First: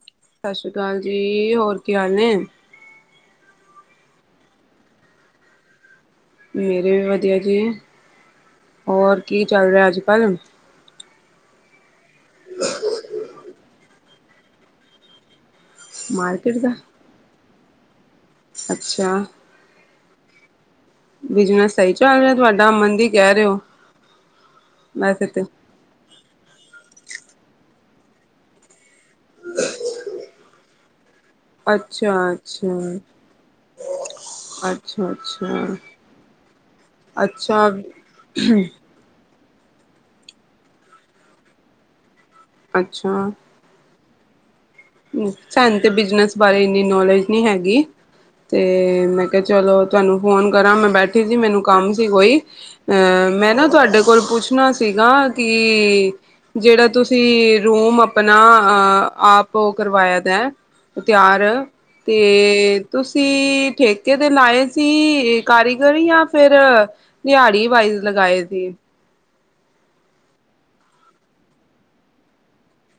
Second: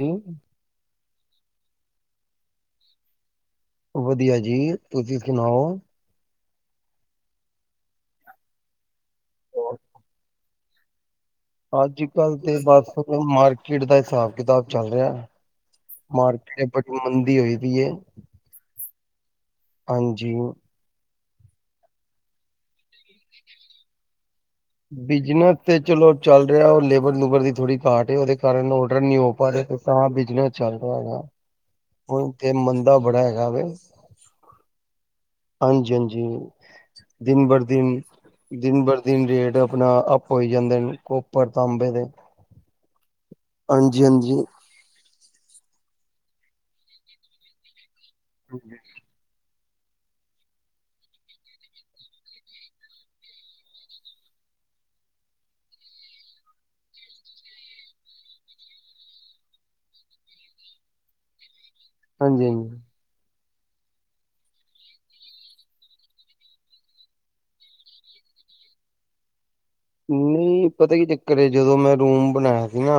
ਜੀ, ਸਤਿ ਸ੍ਰੀ ਅਕਾਲ ਜੀ ਹੋਰ ਕੀ ਹਾਲ ਨੇ? ਵਧੀਆ ਜੀ ਤੁਸੀਂ ਸੁਣਾਓ? ਮੇਰੇ ਵੀ ਵਧੀਆ ਜੀ ਹੋਰ ਕੀ ਚੱਲ ਰਿਹਾ ਅੱਜ ਕੱਲ? ਅੱਜ ਕੱਲ ਤੇ ਬਸ ਮਾਰਕੀਟ ਕਿੜ ਦਾ ਹਿਸਾਬ ਕਿਤਾਬ ਚੱਲ ਰਿਹਾ ਮਾਰਕੀਟ ਬ ਮੰਦੀ ਹੋਈ ਵੀ ਅੱਛਾ ਹਾਂਜੀ ਬਿਜਨਸ ਸਹੀ ਚੱਲ ਰਿਹਾ ਤੁਹਾਡਾ ਮੰਦੀ ਕਹਿ ਰਹੇ ਹੋ ਬਿਜਨਸ ਤੇ ਚਲੋ ਚੱਲ ਰਿਹਾ ਉਹ ਲੇਬਰ ਲੁਗਰ ਦੀ ਥੋੜੀ ਘਾਟ ਉਹਦੇ ਕਾਰਨ ਔਡਰ ਨ ਨਹੀਂ ਹੋ ਪਾ ਰਿਹਾ ਤਾਂ ਬਿਜਨਸ ਚੱਲ ਰਿਹਾਗਾ ਅੱਛਾ, ਹੁਣ ਤੇ ਅੱਛਾ, ਮੰਦਾ ਬੜਾ ਹੈਗਾ ਵ ਅੱਛਾ, ਅੱਛਾ। ਹਾਂਜੀ-ਹਾਂਜੀ ਦਿਨ ਬਰ ਅੱਛਾ, ਦਿਨ-ਦਿਨ ਬਰ ਦਿਨ ਰੇਟ ਆਪਣਾ ਅਪ ਹੋਇ ਜਾਂਦੇ ਨੇ ਕੋਪਰ ਤਾਂਬੇ ਦੇ ਅੱਛਾ। ਹਾਂਜੀ-ਹਾਂਜੀ ਸਨ ਤੇ ਬਿਜਨਸ ਬਾਰੇ ਇੰਨੀ ਨੌਲੇਜ ਨਹੀਂੀ ਹੈਗੀ ਤੇ ਮੈਂ ਕਿਹਾ ਚਲੋ ਤੁਹਾਨੂੰ ਫ਼ੋਨ ਕਰਾਂ ਮੈਂ ਬੈਠੀ ਸੀ ਮੈਨੂੰ ਕੰਮ ਸੀ ਕੋਈ ਮੈਂ ਨਾ ਤੁਹਾਡੇ ਕੋਲ ਪੁੱਛਣਾ ਸੀਗਾ ਕਿ ਜਿਹੜਾ ਤੁਸੀਂ ਰੂਮ ਆਪਣਾ ਆਪ ਕਰਵਾਇਆ ਦਾ ਤਿਆਰ ਹਾਂਜੀ ਹਾਂਜੀ। ਤੇ ਤੁਸੀਂ ਠੇਕੇ ਤੇ ਲਾਏ ਸੀ ਕਾਰੀਗਰ। ਜਾਂ ਫ਼ਿਰ ਦਿਹਾੜੀ ਵਾਇਜ਼ ਲਗਾਏ ਸੀ। ਨਹੀਂ ਪਤਾਂ ਕੀ ਚੱਕਰ। ਜਦੋਂ ਮੈਂ ਰੂਮ ਬਣਾਇਆਂ ਸੀ ਨਾ।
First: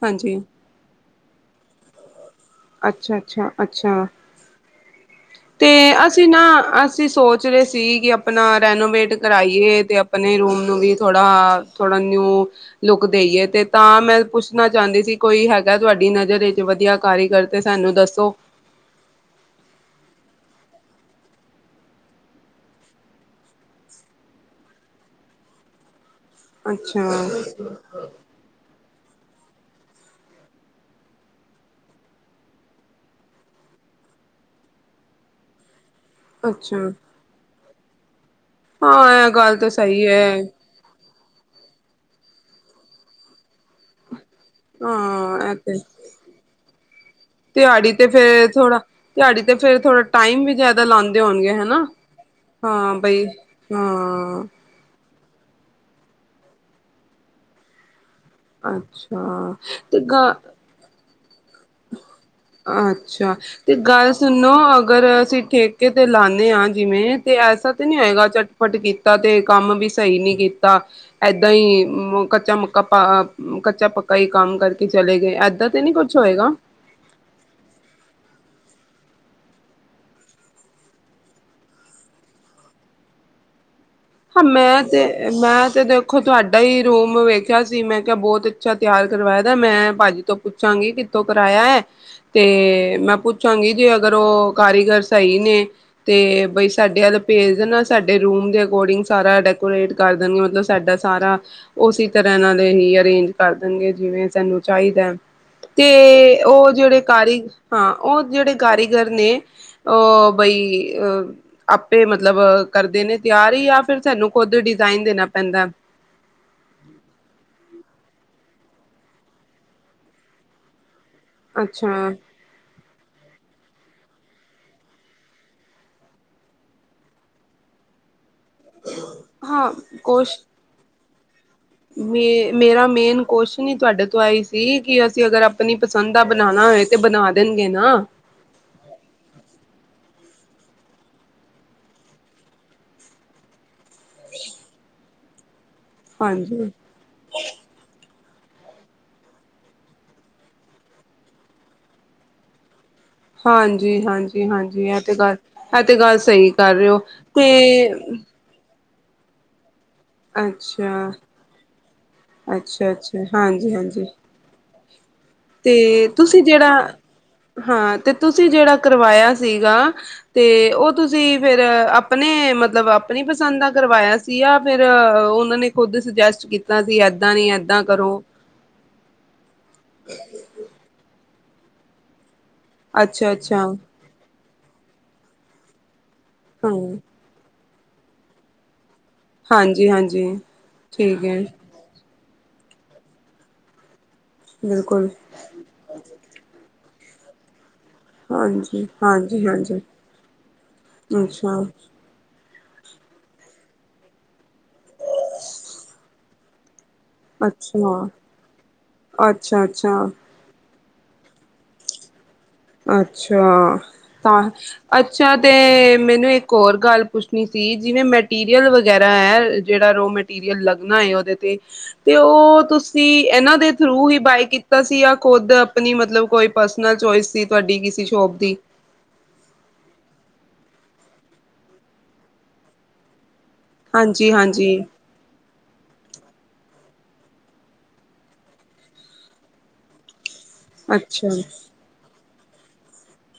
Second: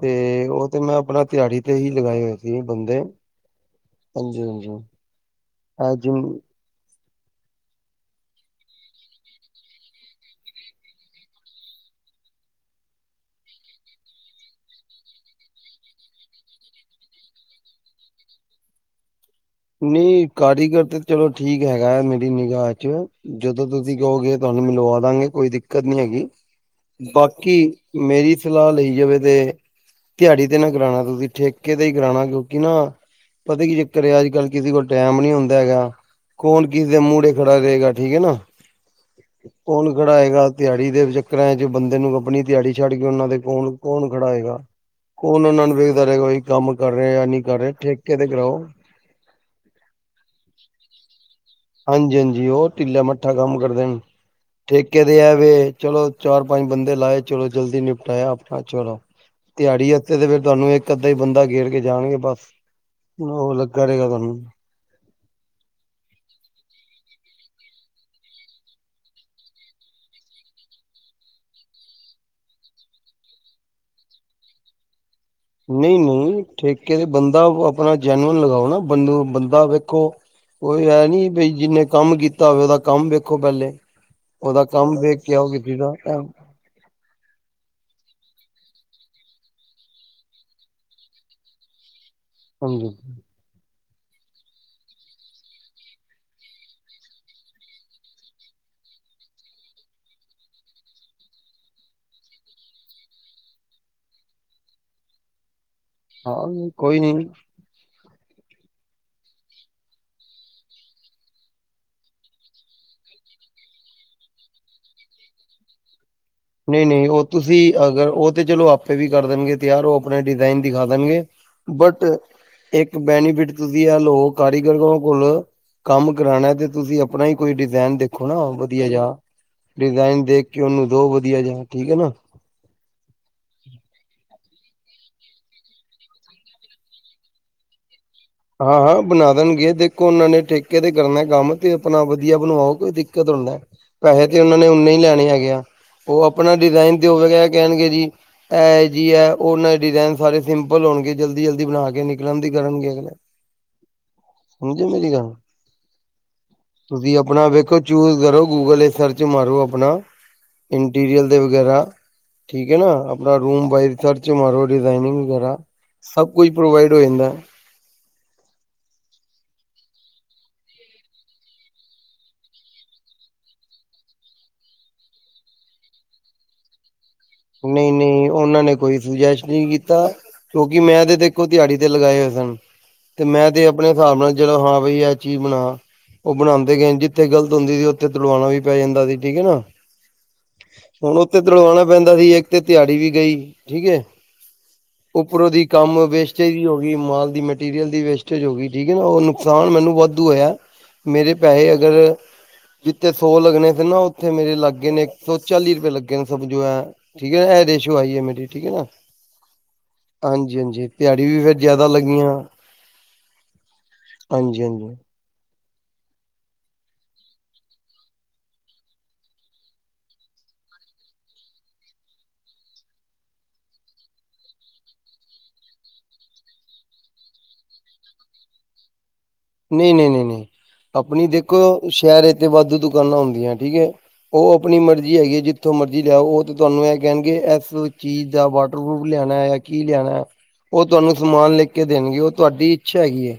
ਤੇ ਹਾਂਜੀ ਉਹ ਤੇ ਮੈਂ ਆਪਣਾਂ। ਦਿਹਾੜੀ ਤੇ ਹੀ ਲਗਾਏ ਹੋਏ ਸੀ। ਵੀ ਬੰਦੇ। ਅੱਛਾ ਅੱਛਾ ਅੱਛਾ ਹਾਂਜੀ ਹਾਂਜੀ ਤੇ ਐ ਜਿਮ ਅਸੀਂ ਨਾ ਅਸ ਅਸੀਂ ਸੋਚ ਰਹੇਂ ਸੀ ਕਿ ਆਪਣਾਂ ਰੈਨੋਵੇਟ ਕਰਾਈਏ ਤੇ ਆਪਣੇਂ ਰੂਮ ਨੂੰ ਵੀ ਥੋੜਾਂ। ਥੋੜ੍ਹਾਂ ਨਿਊ ਲੁੱਕ ਦੇਈਏ ।ਤੇ ਤਾਂ ਮੈਂ ਪੁੱਛਣਾਂ ਚਾਹੁੰਦੀ ਸੀ। ਕੋਈ ਹੈਗਾ ਤੁਹਾਡੀ ਨਜ਼ਰ ਵਿੱਚ ਵਧੀਆਂ ਕਾਰੀਗਰ ਤੇ ਸਾਂਨੂੰ ਦੱਸੋਂ। ਨਹੀਂ ਕਾਰੀਗਰ ਤੇ ਚਲੋਂ ਠੀਕ ਹੈਗਾ ਏ। ਮੇਰੀ ਨਿਗਾ ਵਿੱਚ ਜਦੋਂ ਤੁਸੀਂ ਕਹੋਗੇ ਤੁਹਾਂਨੂੰ ਮਿਲਵਾਂ ਦਾਂਗੇ ਕੋਈ ਦਿੱਕਤ ਨੀਂ ਹੈਗੀ। ਅੱਛਾ ਬਾਂਕੀ ਮੇਰੀ ਸਲਾਹ ਲਈ। ਜਿਵੇਂ ਤੇ ਦਿਹਾੜੀ ਤੇ ਨਾ ਕਰਾਉਣਾ। ਤੁਸੀਂ ਠੇਕੇ ਤੇ ਹੀ ਕਰਾਉਣਾਂ ਕਿਉਂਕਿ ਨਾ ਪਤਾਂ ਕੀ ਚੱਕਰ ਆ ਅੱਜ। ਅੱਜ਼ ਕੱਲ੍ਹ ਕਿਸ਼ੇ ਕੋਲ਼ ਟਾਇਮ ਨੀਂ ਹੁੰਦਾਂ ਹੈਗਾ। ਕੌਣ ਅੱਛਾ ਕਿਸੇ ਦੇ ਮੁਰੇ ਖ। ਕਰੇਗਾ ਠੀਕ ਹੈਂ ਨਾ। ਹਾਂ ਇਹ ਗੱਲ਼ ਤਾਂ ਸਹੀ ਹੈਂ। ਕਿਰਾਏ ਚ ਬੰਦੇ ਨੂੰ ਆਪਣੀਂ ਦਿਹਾੜੀ ਛੱਡ ਕੇ ਉਹਨਾਂ ਦੇ ਕੋਣ ਕੌਣ। ਖੜਾ ਹੈਏਗਾ ਹਾਂ ਕੌਣ ਇਹ ਉਹਨਾਂ ਨੂੰ ਤੇ ਵੇਖਦਾਂ ਰਹੇਗਾ। ਕਿ ਬਈ ਕੰਮ ਕਰ ਰਹੇ ਜਾਂ ਨਹੀਂ ਕਰ ਰਿਹਾ ਦਿਹਾੜੀ ਠੇਕੇ ਤੇ ਫੇਰ ਕਰਾਓ। ਥੋੜਾ ਦਿਹਾੜੀ ਤੇ ਫ਼ਿਰ ਥੋੜਾਂ ਟਾਇਮ ਵੀ ਜ਼ਿਆਦਾ ਲਾਉਂਦੇ ਹੋਣਗੇ। ਹਨਾ ਹਾਂਜੀ ਹਾਂਜੀ ਉਹ ਹਾਂ ਢਿੱਲਾ ਬਈ ਮੱਠਾਂ ਕੰਮ ਕਰਦੇ ਨੇਂ ਹਾਂ ਠੇਕੇ। ਏਂ ਵੇ ਚਲੋਂ ਚਾਰ ਪੰਜ ਬੰਦੇ ਲਾਏ ਚਲੋਂ ਜ਼ਲਦੀ ਨਿਪਟ ਆਪਣਾਂ ਚਲੋਂ ਅੱਛਾ ਦਿਹਾੜੀ ਹੱਥੇ ਤੇ ਗ ਫ਼ਿਰ ਤੁਹਾਂਨੂੰ ਇੱਕ ਤੇ ਬੰਦਾ ਗੇਰ ਕੇ ਜਾਂਣਗੇ। ਅੱਛਾ ਤੇ ਗੱਲ਼ ਸੁਣੋਂ ਅਗਰ ਅਸੀਂ ਠੇਕੇ ਤੇ ਲਾਂ ਆ ਜਿਵੇਂ ਤੇ ਐਸ ਤੇ ਨੀਂ ਹੋਏਗਾ। ਝਟ ਪਟ ਕੀਤਾਂ ਤੇ ਕੰਮ ਵੀ ਸਹੀ ਨੀਂ ਕੀਤਾਂ ।ਏਦਾਂ ਹੀ ਕੱਚਾ ਮੱਕਾ ਕੱਚਾ ਪੱਕਾ ਹੀ ਕੰਮ ਕਰਕੇ ਚਲੇਂ ਗਏ। ਏਦਾਂ ਤੇ ਨਹੀਂ ਕੁਛ ਨਹੀਂ ਹੋਏਗਾ। ਠੇਕੇ ਦੇ ਬੰਦੇ। ਬੰਦਾ ਆਪਣਾਂ ਜੈਨਵਨ ਲਗਾਓ ਨਾ। ਬੰਦੂ ਬੰਦਾ ਵੇਖੋ ਕੋਈ ਐ ਨੀ ਬਈ ਜਿੰਨੇਂ ਕੰਮ ਕੀਤਾਂ ਹੋਵੇਂ ਉਹਦਾ ਕੰਮ ਵੇਖੋ ਪਹਿਲੇ। ਹਾਂ ਉਹਦਾ ਮੈਂ ਕੰਮ ਤੇ ਵੇਖ ਕੇ ਆਓ ਮੈਂ ਕਿਸੇ ਤੇ ਦਾ ਐ ਦੇਖੋਂ ਤੁਹਾਡਾ ਹੀ ਰੂਮ ਵੇ ਖਿਆਂ ਸੀ ਮੈਂ ਕਿਹਾਂ ਬਹੁਤ ਅੱਛਾ ਤਿਆਰ ਕਰਵਾਇਆ ਦਾ। ਮੈਂ ਭਾਜੀ ਤੋਂ ਪੁੱਛਾਂਗੀ ਕਿੱਥੋਂ ਕਰਵਾਇਆਂ ਹੈਂ। ਤੇ ਸਮਝੋ ਮੈਂ ਪੁੱਛਾਂਗੀ ਜੇ ਅ ਅਗਰ ਉਹ ਕਾਰੀਗਰ ਸਹੀ ਨੇਂ ਤੇ ਬਈ ਸਾਡੇ ਵੱਲ਼ ਭੇਜ ਦੇਣਾ ਸਾਡੇ ਰੂਮ ਦੇ ਅਕੋਰਡਿੰਗ। ਸਾਰਾਂ ਡੈਕੋਰੇਟ ਕਰ ਦੇਣਗੇ। ਮੱਤਲਬ ਸਾਡਾ ਸਾਰਾਂ ਉਸੇ ਤਰ੍ਹਾਂ ਨਾਲੇ ਹੀ ਅਰੇਂਜ ਕਰ ਦੇਣਗੇ ਜਿਵੇਂ ਸਾਨੂੰ ਚਾਹੀਂਦਾ। ਤੇ ਹਾਂ ਉਹ ਕੋਈ ਜਿਹੜੇ ਨੀ ਕਾਰੀ ਹਾਂ। ਉਹ ਜਿਹੜੇ ਕਾਰੀਗਰ ਨੇਂ ਉਹ ਬਈ ਅ ਆਪੇ ਮੱਤਲਬ ਕਰਦੇਂ ਨੇਂ ਤਿਆਰ ਜਾ ਫ਼ਿਰ ਸਾਨੂੰ ਖੁੱਦ ਡਿਜ਼ਾਈਨ ਦੇਣਾਂ ਪੈਂਦਾਂ। ਨਹੀਂ ਨਹੀਂ ਉਹ ਤੁਸੀਂ ਅਗਰ। ਉਹ ਤੇ ਚਲੋ ਆਪੇ ਵੀ ਕਰ ਦੇਣਗੇ ਤਿਆਰ ਉਹ ਆਪਣੇ ਡਿਜ਼ਾਇਨ ਦਿਖਾ ਦੇਣਗੇ ਬਟ ਅੱਛਾ ਇੱਕ ਬੈਨੀਫਿਟ ਤੁਸੀਂ ਆ ਲੋ ਕਾਰੀਗਰ ਕੋਲ ਕੰਮ ਕਰਾਉਣਾ ਤੇ ਤੁਸੀਂ ਆਪਣਾ ਹੀ ਕੋਈ ਡਿਜ਼ਾਇਨ ਦੇਖੋ ਨਾ ਵਧੀਆ ਜਾ ਹਾਂ ਡਿਜ਼ਾਇਨ ਕੁਸ਼ ਦੇਖ ਕੇ ਉਹਨੂੰ [unintelligible] [unintelligible] ਜਾ ਠੀਕ ਹੈ ਨਾ ਮੇ ਮੇਰਾ ਮੇਨ ਕੁਛ ਨਹੀਂ ਤੁਹਾਡੇ ਤੋਂ ਆਈ ਸੀ ਈ ਕਿ ਅਸੀਂ ਅਗਰ ਆਪਣੀ ਪਸੰਦ ਦਾ ਬਣਾਣਾ ਹੋਏ ਤੇ ਬਣਾ ਦੇਣਗੇ ਨਾ? ਹਾਂ-ਹਾਂ, ਬਣਾ ਦੇਣਗੇ ਦੇਖੋ ਉਹਨਾਂ ਨੇ ਠੇਕੇ ਤੇ ਕਰਨਾ ਕੰਮ, ਤੇ ਆਪਣਾ ਵਧੀਆ ਬਣਵਾਓ ਕੋਈ ਦਿੱਕਤ ਥੋੜਾਨੇ, ਪੈਸੇ ਤੇ ਉਹਨਾਂ ਨੇ ਉਨੇ ਹੀ ਲੈਣੇ ਹੈਗੇ ਆ। ਉਹ ਆਪਣਾ ਹਾਂਜੀ ਡਿਜ਼ਾਇਨ ਦਇਓ ਗੇ, ਐ ਕਹਿਣਗੇ ਜੀ ਇਹ ਜੀ ਹੈ ਉਹਨਾਂ ਡਿਜ਼ਾਇਨ ਸਾਰੇ ਸਿੰਪਲ ਹੋਣਗੇ ਜਲਦੀ ਜਲਦੀ ਬਣਾ ਕੇ ਨਿਕਲਣ ਦੀ ਕਰਨਗੇ। ਸਮਝੇ ਹਾਂਜੀ-ਹਾਂਜੀ-ਹਾਂਜੀ, ਇਹ ਮੇਰੀ ਤੇ ਗੱਲ ਇਹ ਤੇ ਗੱਲ ਸਹੀ ਕਰ ਰਹੇ ਹੋ ਤੁਸੀਂ ਆਪਣਾ ਵੇਖੋ ਚੂਜ ਕੋਈ ਕਰੋ ਗੂਗਲ ਤੇ ਸਰਚ ਮਾਰੋ ਆਪਣਾ ਇੰਟੀਰੀਅਲ ਦੇ ਵਗੈਰਾ ਠੀਕ ਹ ਅੱਛਾ ਨਾ, ਅੱਛਾ ਆਪਣਾ ਰੂਮ ਹਾਂਜੀ ਬਾਈ ਹਾਂਜੀ ਚਰਚ ਮਾਰੋ ਡਿਜਾਇਨਿੰਗ ਵਗੈਰਾ ਤੇ ਸਭ ਕੁਝ ਪ੍ਰੋਵਾਈਡ ਹੋ ਜਾਂਦਾ। ਹਾ ਤੇ ਤੁਸੀਂ ਜਿਹੜਾ ਕਰਵਾਇਆ ਸੀਗਾ, ਤੇ ਉਹ ਤੁਸੀਂ ਫਿਰ ਆਪਣੇ ਮਤਲਬ ਆਪਣੀ ਪਸੰਦ ਦਾ ਕਰਵਾਇਆ ਸੀ ਯਾ ਫਿਰ ਉਹਨਾਂ ਨੇ ਖੁਦ ਸੁਜੈਸਟ ਕੀਤਾ ਸੀ ਏ ਨਹੀਂ-ਨਹੀਂ, ਉਹਨਾਂ ਨੇ ਕੋਈ ਸੁਜੈਸਟ ਨਹੀਂ ਕੀਤਾ, ਕਿਉਂਕਿ ਮੈਂ ਤੇ ਦੇਖ ਇੱਕੋ ਦਿਹਾੜੀ ਤੇ ਲਗਾਏ ਹੋਏ ਸਨ। ਤੇ ਅੱਛਾ ਮੈਂ ਅੱਛਾ ਤੇ ਆਪਣੇ ਹਿਸਾਬ ਨਾਲ ਚਲੋ ਹਾਂ ਬਈ ਐ ਚੀਜ਼ ਬਣਾ। ਉਹ ਹਾਂ ਬਣਾਦੇ ਗਏ ਨੇ, ਜਿੱਥੇ ਗਲਤ ਹੁੰਦੀ ਸੀ ਉੱਥੇ ਤੁੜਵਾਣਾ ਵੀ ਪੈ ਜਾਂਦਾ ਸੀ। ਠੀਕ ਹੈ ਨਾ, ਹਾਂਜੀ ਹਾਂਜੀ ਹੁਣ ਠੀਕ ਉੱਥੇ ਹੈ ਤੁੜਵਾਣਾ ਪੈਂਦਾ [unintelligible] ਇੱਕ ਤੇ ਤੇਹਾੜੀ ਵੀ ਗਈ, ਠੀਕ ਹੈ। ਬਿਲਕੁਲ ਉੱਪਰੋਂ ਦੀ ਕੰਮ ਵੇਸਟੇਜ ਵੀ ਹੋ ਇਮਾਲ ਦੀ ਮਿੱਟ ਮਟੀਰੀਅਲ ਦੀ ਵੇਸਟੇਜ ਹੋ ਗਈ, ਹਾਂਜੀ ਠੀਕ ਹੈ ਨਾ, ਉਹ ਹਾਂਜੀ ਨੁਕਸਾਨ ਹਾਂਜੀ ਮੈਨੂੰ ਵਾਧੂ ਹੋਇਆ, ਮੇਰੇ ਅੱਛਾ ਪੈਹੇ ਅਗਰ ਜਿੱਥੇ ਸੌ ਲੱਗਣੇ ਸੀ ਨਾ ਉੱਥੇ ਮੇਰੇ ਲੱਗ ਗੇਨੇ ਇੱਕ ਸੌ ਚਾਲੀ ਰੁਪਏ ਲੱਗੇ [unintelligible] ਠੀਕ ਹੈ ਨਾ, ਇਹ ਰੇਸ਼ੋ ਅੱਛਾ ਆਈ ਹੈ ਮੇਰੀ, ਠੀਕ ਹੈ ਨਾ, ਅੱਛਾ ਅੱਛਾ ਹਾਂਜੀ-ਹਾਂਜੀ। ਤੇਹਾੜੀ ਵੀ ਫਿਰ ਜ਼ਿਆਦਾ ਲੱਗੀਆਂ। ਅੱਛਾ, ਤਾਂ ਹਾਂਜੀ-ਹਾਂਜੀ ਅੱਛਾ ਤੇ ਮੈਨੂੰ ਇੱਕ ਹੋਰ ਗੱਲ ਪੁੱਛਣੀ ਸੀ, ਜਿਵੇਂ ਮੈਟੀਰੀਅਲ ਵਗੈਰਾ ਹੈ ਜਿਹੜਾ ਰੋ ਮੈਟੀਰੀਅਲ ਲੱਗਣਾ ਹੈ ਉਹਦੇ ਤੇ, ਤੇ ਉਹ ਤੁਸੀਂ ਇਹਨਾਂ ਦੇ ਥਰੂ ਹੀ ਬਾਏ ਕੀਤਾ ਸੀ ਜਾਂ ਖੁਦ ਆਪਣੀ ਮਤਲਬ ਕੋਈ ਪਰਸਨਲ ਚੋਇਸ ਸੀ ਤੁਹਾਡੀ ਕਿਸੇ ਸ਼ੋਪ ਦੀ ਨਹੀਂ ਨਹੀਂ ਨਹੀਂ ਨਹੀਂ, ਆਪਣੀ ਦੇਖੋ ਸ਼ਹਿਰ ਏ ਤੇ ਵਾਧੂ ਦੁਕਾਨਾਂ ਹੁੰਦੀਆਂ। ਠੀਕ ਹੈ, ਹਾਂਜੀ ਉਹ ਹਾਂਜੀ ਆਪਣੀ ਮਰਜ਼ੀ ਹੈਗੀ ਹੈ ਜਿੱਥੋਂ ਮਰਜ਼ੀ ਲਿਆਓ ਉਹ ਤੇ ਤੁਹਾਨੂੰ ਇਹ ਕਹਿਣਗੇ ਇਸ ਚੀਜ਼ ਦਾ ਵਾਟਰਪੂਫ ਲਿਆਣਾ ਜਾਂ ਕੀ ਲਿਆਣਾ ਹੈ। ਉਹ ਤੁਹਾਨੂੰ ਅੱਛਾ ਸਮਾਨ ਲਿਖ ਕੇ ਦੇਣਗੇ ਉਹ ਤੁਹਾਡੀ ਇੱਛਾ ਹੈਗੀ ਹੈ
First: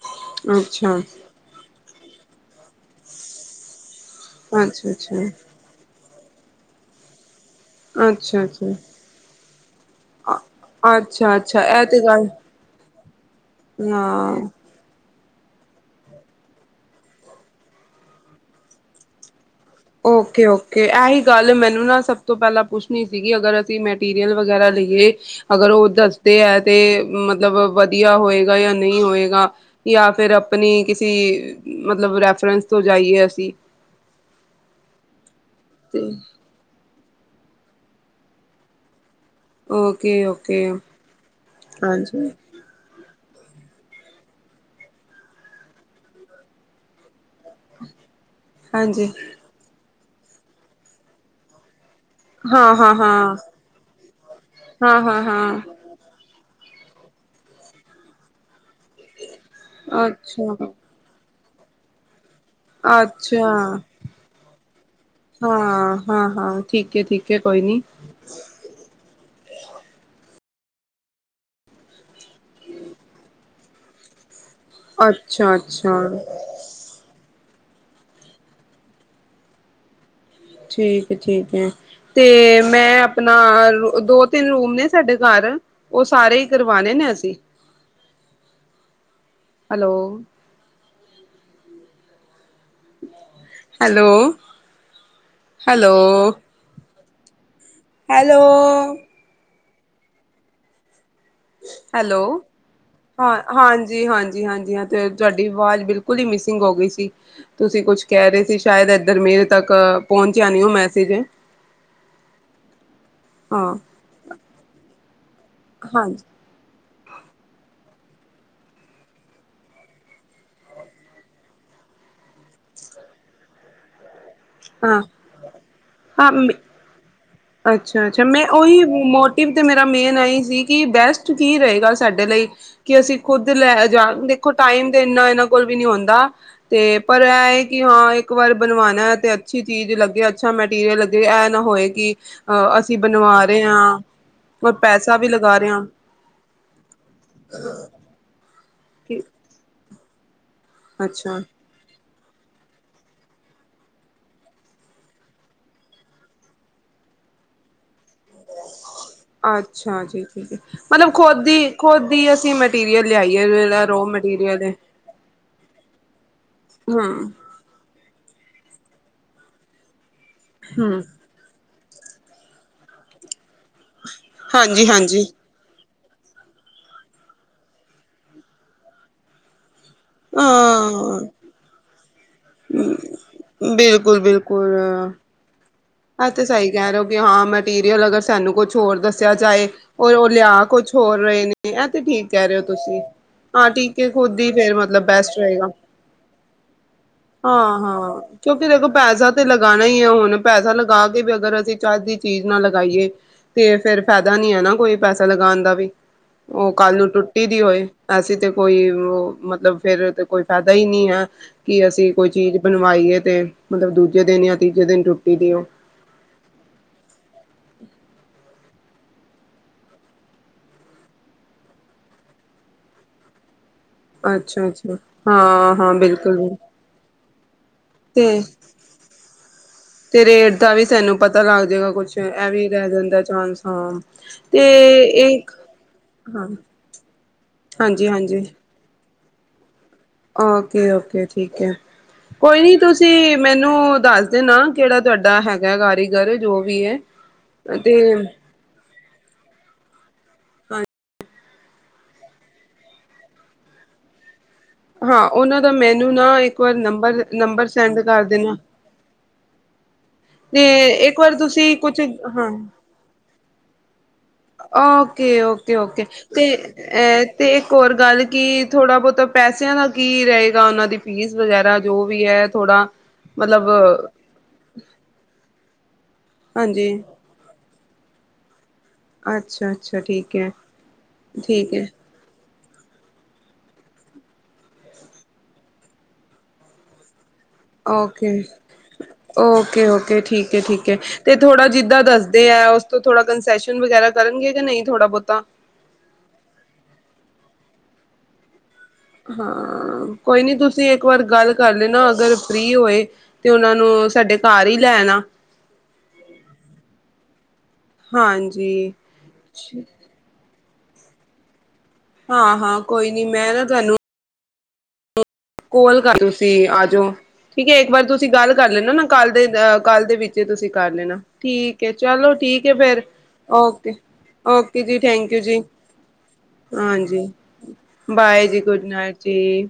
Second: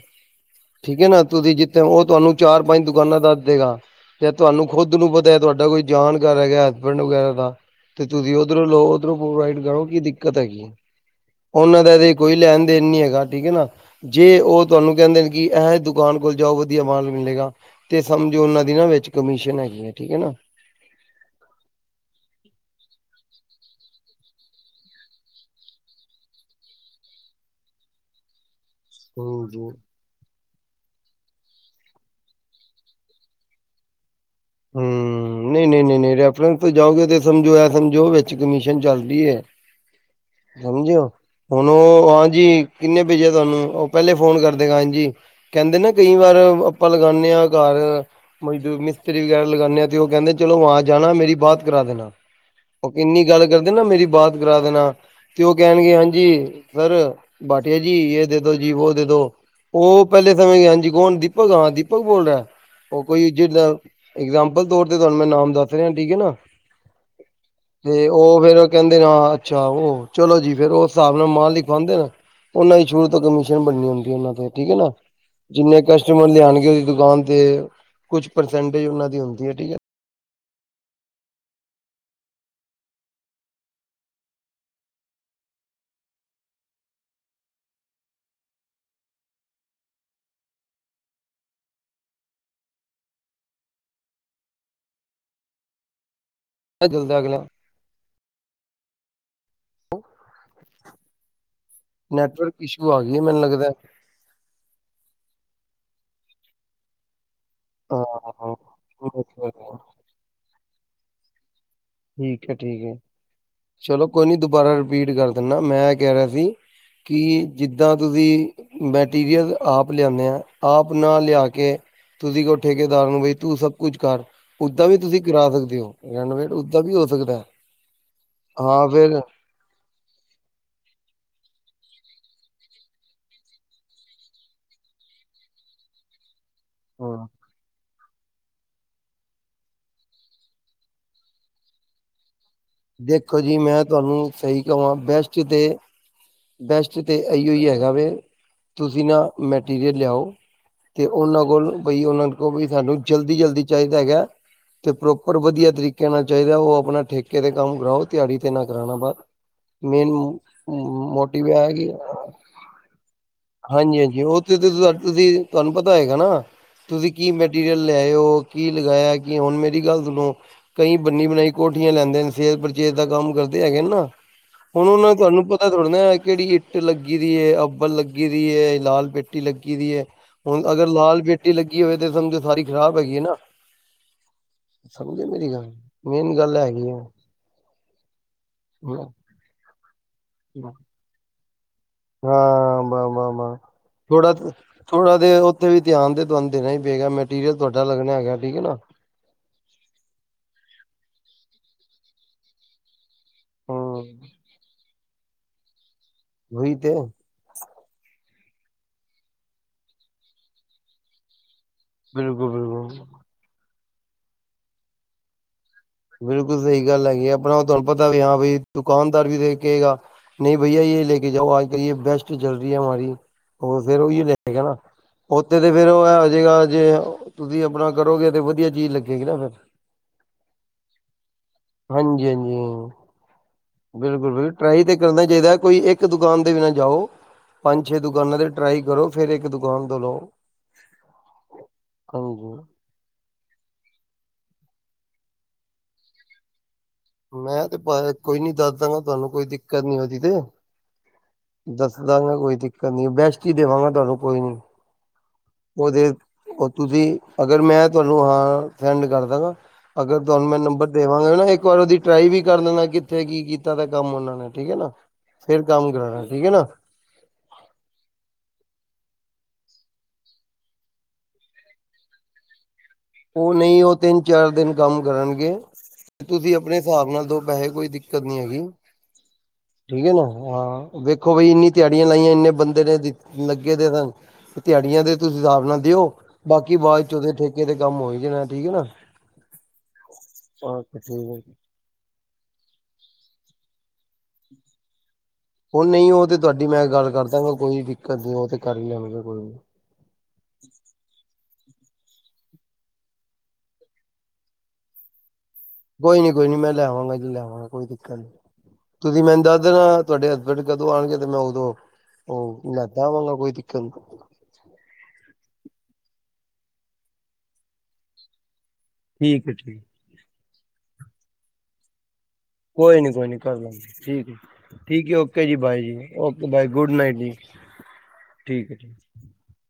ਅੱਛਾ ਠੀਕ ਹੈ ਨਾ ਤੁਸੀਂ ਜਿੱਥੇ ਹੋ ਉਹ ਤੁਹਾਨੂੰ ਚਾਰ ਪੰਜ ਦੁਕਾਨਾਂ ਦੱਸ ਦੇਗਾ ਚ ਅੱਛਾ ਤੁਹਾਨੂੰ ਅੱਛਾ ਖੁੱਦ ਨੂੰ ਪਤਾ ਤੁਹਾਡਾ ਕੋਈ ਜਾਨ ਘਰ ਹੈਗਾ ਤਾਂ ਹਸਬੈਂਡ ਵਗੈਰਾ ਤਾਂ ਤੇ ਤੁਸੀਂ ਅੱਛਾ ਓਧਰੋਂ ਅੱਛਾ ਲਓ ਓਧਰੋਂ ਪ੍ਰੋਵਾਈਡ ਕਰੋ ਕੀ ਦਿੱਕਤ ਹੈ ਅੱਛਾ ਅੱਛਾ ਉਹਨਾਂ ਇਹ ਦਾ ਤੇ ਗੱਲ ਕੋਈ ਲੈਣ ਦੇਣ ਨੀ ਹੈਗਾ ਠੀਕ ਹੈ ਨਾ ਹਾਂ ਜੇ ਉਹ ਤੁਹਾਨੂੰ ਕਹਿੰਦੇ ਕਿ ਐਹ ਦੁਕਾਨ ਕੋਲ ਜਾਓ ਵਧੀਆ ਮਾਲ ਮਿਲੇਗਾ ਤੇ ਸਮਝੋ ਉਹਨਾਂ ਦੀ ਨਾ ਵਿੱਚ ਕਮਿਸ਼ਨ ਹੈ ਹੈਗੀ ਠੀਕ ਹੈ ਨਾ। ਓਕੇ ਓਕੇ ਐਹੀ ਗੱਲ ਮੈਨੂੰ ਨਾ ਸਭ ਤੋਂ ਪਹਿਲਾਂ ਪੁੱਛਣੀ ਸੀਗੀ ਅਗਰ ਅਸੀਂ ਮੈ ਮਟੈਰੀਅਲ ਵਗੈਰਾ ਲਈਏ ਅਗਰ ਉਹ ਦੱਸਦੇ ਹੈ ਤੇ ਮਤਲਬ ਵਧੀਆ ਹੋਏ ਯਾਂ ਨਹੀਂ ਹੋਏਗਾ ਹਾਂਜੀ। ਯਾਂ ਫਿਰ ਆਪਣੀ ਕਿਸੇ ਮਤਲਬ ਰੈਫਰੈਂਸ ਤੋਂ ਜਾਈਏ ਅਸੀਂ ਹਮ ਨਹੀਂ ਨਹੀਂ ਤੇ ਨਹੀਂ ਰੈਫ਼ਰਨਸ ਤੇ ਜਾਓਗੇ ਤੇ ਸਮਝੋ ਏ ਸਮਝੋ ਵਿੱਚ ਕਮਿਸ਼ਨ ਚੱਲ ਦੀ ਏ ਓਕੇ ਓਕੇ ਸਮਝਿਓ ਹੁਣ ਉਹ ਹਾਂਜੀ ਕਿੰਨੇ ਭੇਜਿਆ ਤੁਹਾਨੂੰ ਉਹ ਪਹਿਲੇ ਫੋਨ ਕਰਦੇ ਗਾ ਹਾਂਜੀ ਕਹਿੰਦੇ ਨਾ ਕਈ ਵਾਰ ਆਪਾਂ ਲਗਾਨੇ ਹਾਂ ਕਾਲ ਮਜ਼ਦ ਹਾਂਜੀ ਮਿਸਤਰੀ ਵਗੈਰਾ ਲਗਾਨੇ ਹਾਂ ਤੇ ਉਹ ਕਹਿੰਦੇ ਚਲੋ ਵਾਂ ਜਾਣਾ ਮੇਰੀ ਬਾਅਤ ਕਰਾ ਦੇਣਾ ਹਾਂ ਉਹ ਹਾਂ ਕਿੰਨੀ ਹਾਂ ਗੱਲ ਕਰਦੇ ਨਾ ਮੇਰੀ ਬਾਤ ਕਰਾ ਦੇਣਾ ਹਾਂ ਹਾਂ ਤੇ ਉਹ ਹਾਂ ਕਹਿਣਗੇ ਹਾਂਜੀ ਸਰ ਭਾਟੀਆ ਜੀ ਇਹ ਦੇ ਦੋ ਜੀ ਵੋਹ ਦੇ ਦੋ ਉਹ ਪਹਿਲੇ ਅੱਛਾ ਸਮੇਂ ਗ ਹਾਂਜੀ ਕੌਣ ਭਗਾਂ [unintelligible] ਦੀਪਕ ਬੋਲ ਰਿਹਾ ਉਹ ਕੋਈ ਅੱਛਾ ਜਿਦ ਇਗਜਾਮਪਲ ਤੌਰ ਤੇ ਤੁਹਾਨੂੰ ਮੈਂ ਨਾਮ ਦੱਸ ਰਿਹਾ ਹਾਂ ਠੀਕ ਹੈ ਹਾਂ ਨਾ ਹਾਂ ਠੀਕ ਹੈ ਠੀਕ ਹੈ ਕੋਈ ਨੀ ਤੇ ਉਹ ਫੇਿਰ ਕਹਿੰਦੇ ਹਾਂ ਅੱਛਾ ਉਹ ਚਲੋ ਜੀ ਫੇਿਰ ਉਸ ਹਿਸਾਬ ਨਾਲ ਮਾਂ ਲਿਖਵਾਉਂਦੇ ਨਾ ਉਹਨਾ ਦੀ ਸ਼ੁਰੂ ਤੋਂ ਕਮਿਸ਼ਨ ਬਣਨੀ ਹੁੰਦੀ ਉਹਨਾਂ ਤੇ ਠੀਕ ਹੈ ਨਾ ਅੱਛਾ ਜਿੰਨੇ ਅੱਛਾ ਕਸਟਮਰ ਲਿਆਣਗੇ ਉਹਦੀ ਦੁਕਾਨ ਤੇ ਕੁਛ ਪਰਸੈਂਟੇਜ ਉਹਨਾਂ ਦੀ ਹੁੰਦੀ ਹੈ ਠੀਕ ਹੈ ਠੀਕ ਹੈ ਠੀਕ ਹੈ ਤੇ ਮੈਂ ਆਪਣਾ ਦੋ ਤਿੰਨ ਰੂਮ ਨੇ ਸਾਡੇ ਘਰ ਉਹ ਸਾਰੇ ਹੀ ਕਰਵਾਣੇ ਨੇ ਅਸੀਂ ਹੈਲੋ ਹੈਲੋ ਹੈਲੋ ਜਲਦਾ [unintelligible] ਅਗਲਾ ਹੈਲੋ ਹੈਲੋ ਨੈਟਵਰਕ ਇਸ਼ੂ ਆ ਗਈ ਹੈ ਹਾਂ ਮੈਨੂੰ ਲੱਗਦਾ ਹਾਂਜੀ ਹਾਂਜੀ ਹਾਂਜੀ ਹਾਂ ਤੇ ਤੁਹਾ ਡੀ ਆਵਾਜ਼ ਬਿਲਕੁਲ ਹੀ ਮਿਸਿੰਗ ਹੋ ਗਈ ਸੀ ਤੁਸੀਂ ਕੁਛ ਕਹਿ ਰਹੇ ਹਾਂ, ਸੀ ਸ਼ਾਇਦ ਇੱਧਰ ਮੇਰੇ ਠੀਕ ਤੱਕ ਪਹੁੰਚਿਆ ਨੀ ਹੋ ਮੈ ਸੀਗੇ ਠੀਕ ਹੈ ਠੀਕ ਹੈ ਚਲੋ ਕੋਈ ਨੀ ਦੁਬਾਰਾ ਰਿਪੀਟ ਕਰ ਦਿੰਨਾ ਮੈਂ ਕਹਿ ਹਾਂਜੀ ਰਿਹਾ ਸੀ। ਕਿ ਜਿੱਦਾਂ ਤੁਸੀਂ ਮੈਟੀਰੀਅਲ ਆਪ ਲਿਆਣੇ ਆ ਆਪ ਨਾ ਲਿਆ ਕੇ ਤੁਸੀਂ ਕੋਈ ਠੇਕੇਦਾਰ ਨੂੰ ਬਈ ਤੂੰ ਸਭ ਕੁਛ ਕਰ ਓਦਾਂ ਵੀ ਹਾਂ ਤੁਸੀਂ ਕਰਾ ਸਕਦੇ ਹੋ ਰੈਨੋਵੇਟ ਸਕਦੇ ਅੱਛਾ ਅੱਛਾ ਮੈਂ ਉਹੀ ਮੋਟਿਵ ਤੇ ਮੇਰਾ ਮੇਨ ਹੈ ਹੀ ਸੀ ਕਿ ਬੈਸਟ ਕੀ ਰਹੇਗਾ ਸਾਡੇ ਲਈ ਕਿ ਅਸੀਂ ਖੁੱਦ ਲੈ ਜਾਣ ਦੇਖੋ ਟਾਈਮ ਤਾਂ ਇੰਨਾ ਇਹਨਾਂ ਕੋਲ ਵੀ ਨਹੀਂ ਹੁੰਦਾ। ਤੇ ਪਰ ਇਹ ਹਾਂ, ਹੈ ਕਿ ਹਾਂ ਇੱਕ ਵਾਰ ਬਣਵਾਣਾ ਤੇ ਅੱਛੀ ਚੀਜ਼ ਲੱਗੇ ਅੱਛਾ ਮੈਟੀਰੀਅਲ ਲੱਗੇ ਇਹ ਨਾ ਹੋਏ ਕਿ ਅ ਅਸੀਂ ਦੇਖੋ ਬਣਵਾ ਜੀ ਰਹੇ ਮੈਂ ਹਾਂ ਤੁਹਾਨੂੰ ਸਹੀ ਔਰ ਕਹਵਾਂ ਪੈਸਾ ਵੀ ਬੈਸਟ ਲਗਾ ਤੇ ਰਹੇ ਹਾਂ ਬੈਸਟ ਤੇ ਇਹੀਓ ਹੀ ਹੈਗਾ ਵੈ। ਤੁਸੀਂ ਕਿ ਨਾ ਮੈਟੀਰੀਅਲ ਲਿਆਓ ਤੇ ਅੱਛਾ ਉਹਨਾਂ ਕੋਲ ਬਈ ਉਹਨਾਂ ਵੀ ਸਾਨੂੰ ਜਲਦੀ ਜਲਦੀ ਚਾਹੀਦਾ ਹੈਗਾ ਤੇ ਪ੍ਰੋਪਰ ਵਧੀਆ ਤਰੀਕੇ ਨਾਲ ਚਾਹੀਦਾ ਉਹ ਆਪਣਾ ਠੇਕੇ ਤੇ ਕੰਮ ਕਰਾਓ ਦਿਹਾੜੀ ਤੇ ਨਾ ਕਰਣਾ ਬਸ ਅੱਛਾ ਮੇਨ ਜੀ ਠੀਕ ਹੈ ਮਤਲਬ ਮੋਟਿਵ ਖੁਦ ਐ ਹੀ ਹੈ ਕਿ ਖੁਦ ਹੀ ਅਸੀਂ ਮਟੀਰੀਅਲ ਲਿਆਈਏ ਜਿਹੜਾ ਹਾਂਜੀ ਰੋ ਹਾਂਜੀ ਓਥ ਮਟੀਰੀਅਲ ਹੈ ਤੁ ਤੁਹਾਨੂੰ ਪਤਾ ਹੈਗਾ ਨਾ ਤੁਸੀਂ ਕੀ ਹਮ ਮਟੀਰੀਅਲ ਲਿਆਓ ਕੀ ਲਗਾਇਆ ਕਿ ਹੁਣ ਮੇਰੀ ਗੱਲ ਸੁਣੋ। ਕਈ ਹਮ ਬੰਨੀ ਬਣਾਈ ਕੋਠੀਆਂ ਲੈਂਦੇ ਨੇ ਸੇਰ ਪਰਚੇਰ ਦਾ ਕੰਮ ਕਰਦੇ ਹੈਗੇ ਨਾ ਹੁਣ ਹਾਂਜੀ ਉਹਨ ਹਾਂਜੀ ਤੁਹਾਨੂੰ ਪਤਾ ਥੋੜ੍ਹਾ ਇਹ ਕਿਹੜੀ ਇੱਟ ਲੱਗੀ ਦੀ ਹੈ ਅੱਬਲ ਲੱਗੀ ਦੀ ਏ ਲਾਲ ਪੇਟੀ ਲੱਗੀ ਹੁਣ ਅਗਰ ਲਾਲ ਹਾਂ ਬੇਟੀ ਲੱਗੀ ਹੋਵੇ ਤੇ ਸਮਝੋ ਸਾਰੀ ਖ਼ਰਾਬ ਹੈਗੀ ਹੈ ਨਾ ਬਿਲਕੁਲ ਬਿਲਕੁਲ ਸਮਝ ਮੇਰੀ ਗੱਲ ਇਹ ਮੇਨ ਤੇ ਗੱਲ ਸਹੀ ਹੈਗੀ ਕਹਿ ਆ। ਰਹੇ ਹੋ ਕਿ ਮਟੀਰੀਅਲ ਅਗਰ ਸਾਨੂੰ ਕੁਛ ਹੋਰ ਦੱਸਿਆ ਜਾਏ ਹੋਰ ਉਹ ਲਿਆ ਕੁਛ ਹੋਰ ਰਹੇ ਨੇ। ਇਹ ਤੇ ਠੀਕ ਹਾਂ ਕਹਿ ਰਹੇ ਹੋ ਤੁਸੀਂ ਵਾਹ ਵਾਹ ਵਾਹ ਹਾਂ, ਠੀਕ ਹੈ ਥੋੜਾ ਖੁਦ ਹੀ ਫੇਰ ਮਤਲਬ ਥੋੜਾ ਬੈਸਟ ਦੇ ਰਹੇਗਾ ਉੱਥੇ ਵੀ ਧਿਆਨ ਤੇ ਤੁਹਾਨੂੰ ਦੇਣਾ ਹੀ ਪਏਗਾ ਮਟੀਰੀਅਲ ਹਾਂ- ਤੁਹਾਡਾ ਲੱਗਣਾ ਹਾਂ ਹੈਗਾ ਠੀਕ ਹੈ ਕਿਉਂਕਿ ਨਾ ਦੇਖੋ ਪੈਸਾ ਤੇ ਲਗਾਉਣਾ ਹੀ ਹੈ ਹੁਣ ਪੈਸਾ ਵੀ ਅਗਰ ਅਸੀਂ ਚੱਜ ਦੀ ਚੀਜ਼ ਨਾ ਲਗਾਈਏ ਤੇ ਫੇਰ ਫਾਇਦਾ ਹਮ ਨੀ ਹੈ ਨਾ ਕੋਈ ਪੈਸੇ ਲਗਾਉਣ ਦਾ ਵੀ ਉਹ ਉਹੀ ਤੇ ਕੱਲ ਨੂੰ ਟੁੱਟੀ ਦੀ ਹੋਏ ਅਸੀ ਤੇ ਕੋਈ ਮਤਲਬ ਫੇਰ ਤੇ ਕੋਈ ਫਾਇਦਾ ਹੀ ਨਹੀਂ ਹੈ। ਕੀ ਅਸੀਂ ਕੋਈ ਬਿਲਕੁਲ ਚੀਜ਼ ਬਿਲਕੁਲ ਬਣਵਾਈਏ ਤੇ ਮਤਲਬ ਦੂਜੇ ਦਿਨ ਜਾਂ ਤੀਜੇ ਦਿਨ ਟੁਟੀ ਦੀ ੳ ਬਿਲਕੁਲ ਸਹੀ ਗੱਲ ਹੈਗੀ ਆ, ਆਪਣਾ ੳਹ ਤੁਹਾਨੂੰ ਪਤਾ ਵੀ ਹਾਂ ਵੀ ਦੁਕਾਨਦਾਰ ਵੀ ਏਹੀ ਕਹੇਗਾ ਨਹੀਂ ਭਈਆ ਇਹ ਲੈ ਕੇ ਜਾਓ ਆਜ ਕੱਲ ਇਹ ਬੇਸਟ ਚਲ ਰਹੀ ਹੈ ਹਮਾਰੀ। ਉਹ ਫੇਰ ਉਹੀ ਲਏਗਾ ਨਾ, ਅੱਛਾ-ਅੱਛਾ ਉੱਥੇ ਤੇ ਫੇਰ ਏਹ ਹਾਂ-ਹਾਂ ਹੋ ਬਿਲਕੁਲ ਬਿਲਕੁਲ ਜੇਗਾ ਜੇ ਤੁਸੀਂ ਅਪਣਾ ਕਰੋਗੇ ਤੇ ਵਧੀਆ ਚੀਜ਼ ਲੱਗੇਗੀ ਨਾ ਫਿਰ ਤੇ ਰੇਟ ਦਾ ਵੀ ਸਾਨੂੰ ਪਤਾ ਲੱਗ ਜਾਏਗਾ ਕੁਛ ਹਾਂਜੀ ਇਹ ਹਾਂਜੀ ਵੀ ਰਹਿ ਜਾਂਦਾ ਚਾਂਸ ਹਾਂ ਬਿਲਕੁਲ ਬਿਲਕੁਲ ਟਰਾਈ ਤੇ ਕਰਨਾ ਚਾਹੀਦਾ ਕੋਈ ਇੱਕ ਦੁਕਾਨ ਹਾਂ ਤੇ ਵੀ ਨਾ ਜਾਓ। ਪੰਜ, ਛੇ ਦੁਕਾਨਾਂ ਤੇ ਟਰਾਈ ਕਰੋ। ਫੇਰ ਇੱਕ ਦੁ ਔਕੇ ਔਕੇ ਠੀਕ ਹੈ। ਹਾਂਜੀ। ਕੋਈ ਨੀ ਤੁਸੀਂ ਮੈਨੂੰ ਦੱਸ ਦੇਨਾ ਕਿਹੜਾ ਤੁਹਾਡਾ ਹੈਗਾ ਕਾਰੀਗਰ ਜੋ ਵੀ ਏ ਮੈਂ ਤੇ ਕੋਈ ਨੀ ਦੱਸ ਦਾਂਗਾ ਤੁਹਾਨੂੰ ਕੋਈ ਦਿੱਕਤ ਨੀ ਉਹਦੀ ਤੇ, ਦੱਸ ਦਾਂਗਾ ਕੋਈ ਦਿੱਕਤ ਨੀ। ਬੈਸਟ ਹੀ ਦੇਵਾਂਗਾ ਤੁਹਾਨੂੰ ਕੋਈ ਨੀ। ਹਾਂ ਉਹਨਾਂ ਦਾ ਉਹਦੇ ਮੈਨੂੰ ਨਾ ਇੱਕ ਉਹ ਵਾਰ ਤੁਸੀਂ ਨੰਬਰ ਅਗਰ ਨੰਬਰ ਮੈਂ ਸੈਂਡ ਤੁਹਾਨੂੰ ਕਰ ਦੇਣਾ ਹਾਂ ਸੈਂਡ ਕਰ ਦਗਾਂ ਅਗਰ ਤੁਹਾਨੂੰ ਮੈਂ ਤੇ ਨੰਬਰ ਦੇਵਾਂਗਾ ਨਾ ਇੱਕ ਤੁਸੀਂ ਵਾਰ ਉਹਦੀ ਕੁਛ ਵੀ ਕਰ ਦੇਣਾ ਕਿੱਥੇ ਕੀ ਕੀਤਾ ਤਾਂ ਕੰਮ ੳਹ ਮ ਔਕੇ ਔਕੇ ਔਕੇ ਠੀਕ ਤੇ ਹੈ ਨਾ ਅ ਤੇ ਇੱਕ ਹੋਰ ਗੱਲ ਕਿ ਥੋੜ੍ਹਾ ਬਹੁਤਾ ਪੈਸਿਆਂ ਦਾ ਕੀ ਰਹੇਗਾ ਉਹਨਾਂ ਦੀ ਫੀਸ ਵਗੈਰਾ ਜੋ ਵੀ ਹੈ ਥੋੜਾ ਉਹ ਮਤਲਬ ਨਹੀਂ ਉਹ ਤਿੰਨ ਚਾਰ ਦਿਨ ਕੰਮ ਕਰਨਗੇ ਤੁਸੀਂ ਅਪਣੇ ਹਾਂਜੀ ਹਿਸਾਬ ਨਾਲ ਦੋ ਪੈਹੇ ਕੋਈ ਦਿੱ ਦਿੱਕਤ ਨਹੀਂ ਹੈਗੀ। ਠੀਕ ਹੈ ਨਾ। ਹਾਂ ਵੇਖੋ ਬਈ ਇੰਨੀ ਠੀਕ ਹੈ ਦਿਹਾੜੀਆਂ ਲਾਈਆਂ ਇੰਨੇ ਬੰ ਲੱਗੇ ਦੇ ਸਨ। ਦਿਹਾੜੀਆਂ ਦੇ ਤੁਸੀਂ ਹਿਸਾਬ ਨਾਲ ਦਿਓ ਬਾਕੀ ਬਾਅਦ ਚ ਉਹਦੇ ਠੇਕੇ ਤੇ ਕੰਮ ਹੋਈ ਔਕੇ ਜਾਣਾ ਠੀਕ ਹੈ ਨਾ। ਔਕੇ ਔਕੇ ਠੀਕ ਹੈ ਠੀਕ ਹੈ, ਤੇ ਥੋੜਾ ਜਿਦਾਂ ਦੱਸਦੇ ਆ ਉਸਤੋ ਥੋੜਾ ਕੰਸਸ਼ਨ ਵਗੈਰਾ ਕਰਨਗੇ ਕਿ ਨਹੀਂ ਥੋੜ੍ਹਾ ਬਹੁਤ ਓਹ ਨਹੀਂ ਉਹ ਤੇ ਤੁਹਾਡੀ ਮੈਂ ਗੱਲ ਕਰਦਾਗਾ ਕੋਈ ਦਿੱਕਤ ਨਹੀਂ ਉਹ ਤੇ ਕਰ ਹੀ ਲੈਣਗੇ ਕੋਈ ਨੀ। ਹਾਂ ਕੋਈ ਨੀ ਤੁਸੀਂ ਇੱਕ ਵਾਰ ਗੱਲ ਕਰ ਨਾ ਅਗਰ ਫ੍ਰਰੀ ਹੋਏ ਤੇ ਉਹਨਾਂ ਨੂੰ ਸਾਡੇ ਘਰ ਹੀ ਲੈ ਆਣਾ ਕੋਈ ਨੀ ਕੋਈ ਨੀ ਮੈਂ ਲੈ ਆਵਾਂਗਾ ਜੀ ਲੈ ਆਵਾਂਗਾ ਕੋਈ ਦਿੱਕਤ ਨੀ ਹਾਂਜੀ ਤੁਸੀਂ ਮੈਨੂੰ ਦੱਸ ਦੇਣਾ ਤੁਹਾਡੇ ਫ ਕਦੋਂ ਆਉਣਗੇ ਤੇ ਮੈਂ ਉਦੋਂ ਹਾਂ ਉਹ ਹਾਂ ਲੈਦਾ ਕੋਈ ਨੀ ਆਵਾਂਗਾ ਮੈਂ ਨਾ ਦਿੱਕਤ ਨੀ ਤਹਾਨੂੰ [inaudible] ਕੋਲ ਕਰਨੀ ਸੀਂ ਆ ਜਾਓ ਠੀਕ ਹੈ ਇੱਕ ਵਾਰ ਤੁਸੀਂ ਗੱਲ ਕਰ ਲੈਣਾ ਨਾ ਕੱਲ ਦੇ ਠੀਕ ਹੈ ਅਹ ਠੀਕ ਕੱਲ ਦੇ ਵਿੱਚ ਤੁਸੀਂ ਕਰ ਲੈਣਾ ਠੀਕ ਕੇ ਚੱਲੋ ਕੋਈ ਨੀ ਕੋਈ ਨੀ ਕਰ ਲਵਾਂਗੇ ਠੀਕ ਹੈ ਓਕੇ ਜੀ ਠੀਕ ਹੈ ਥੈਂਕ ਯੂ ਓਕੇ ਜੀ ਬਾਈ ਜੀ ਓਕੇ ਬਾਈ ਗੁਡ ਨਾਈਟ ਹਾਂਜੀ ਜੀ ਬਾਏ ਜੀ ਠੀਕ ਗੁੱਡ ਨਾਈਟ ਜੀ